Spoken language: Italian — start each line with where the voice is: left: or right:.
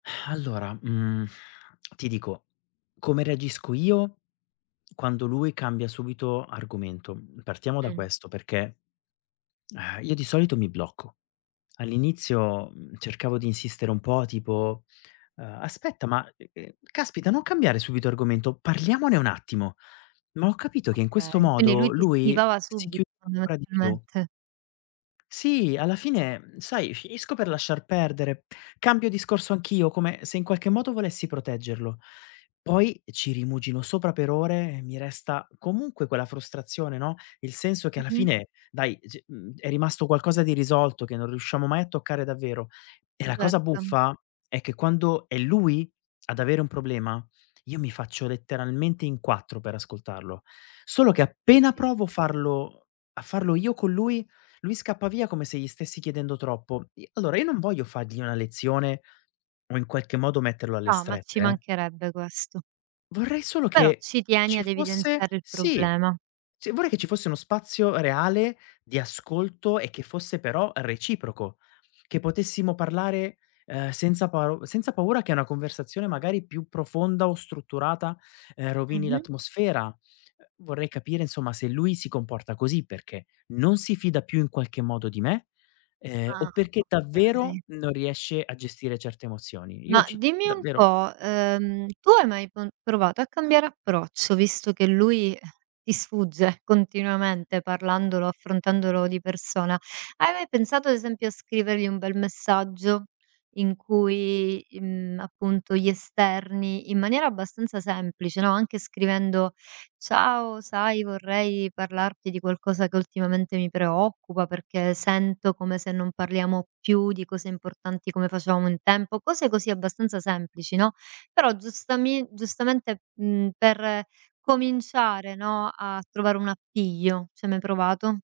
left: Allora, mhmm, ti dico, come reagisco io quando lui cambia subito argomento, mhmm, partiamo da
right: Mh.
left: questo, perché, ehm, io di solito mi blocco. All'inizio, mhmm, cercavo di insistere un po' tipo, uhm: "Aspetta ma, uhm, uhm, caspita non cambiare subito argomento, parliamone un attimo." Ma ho capito che in
right: Okay,
left: questo
right: quindi lui
left: modo
right: ti
left: lui
right: schivava
left: si
right: subito
left: chiudeva ancora di più.
right: fondamentalmente.
left: Sì, alla fine, mhmm, sai finisco per lasciar perdere, cambio discorso anch'io, come se in qualche modo volessi proteggerlo. Poi ci rimugino sopra per ore e mi resta comunque quella frustrazione, no, il senso che alla
right: Mh-mh.
left: fine dai, ehm, c mhmm, è rimasto qualcosa di irrisolto che non riusciamo mai a toccare davvero. E la cosa
right: Certo.
left: buffa è che quando è lui ad avere un problema, io mi faccio letteralmente in quattro per ascoltarlo. Solo che appena
right: [unintelligible]
left: provo a farlo a farlo io con lui, lui scappa via come se gli stessi chiedendo troppo. I Allora io non voglio fargli una lezione o in qualche modo metterlo alle
right: No, ma ci
left: strette, eh
right: mancherebbe questo.
left: vorrei solo
right: Però
left: che
right: ci tieni
left: ci
right: ad
left: fosse
right: evidenziare il
left: sì,
right: problema.
left: sì, vorrei che ci fosse uno spazio reale di ascolto e che fosse però reciproco, che potessimo parlare, uhm, senza pa senza paura che una conversazione magari più profonda o strutturata, uhm, rovini
right: Mh-mh.
left: l'atmosfera. Uhm, vorrei capire insomma se lui si comporta così perché non si fida più in qualche modo di me, uhm, o
right: Ah,
left: perché davvero
right: okay.
left: non riesce a gestire certe emozioni. Io
right: Ma
left: ci
right: dimmi un
left: davvero
right: po', uhm, tu hai mai con provato a cambiare approccio visto che lui, eh, ti sfugge continuamente parlandolo, affrontandolo di persona? Hai mai pensato ad esempio a scrivergli un bel messaggio in cui i mhmm, appunto gli esterni in maniera abbastanza semplice, no, anche scrivendo: "Ciao, sai vorrei parlarti di qualcosa che ultimamente mi preoccupa, perché sento come se non parliamo più di cose importanti come facevamo un tempo." Cose così abbastanza semplici, no, però giustamin giustamente, mhmm, per cominciare, no, a trovare un appiglio, ci hai mai provato?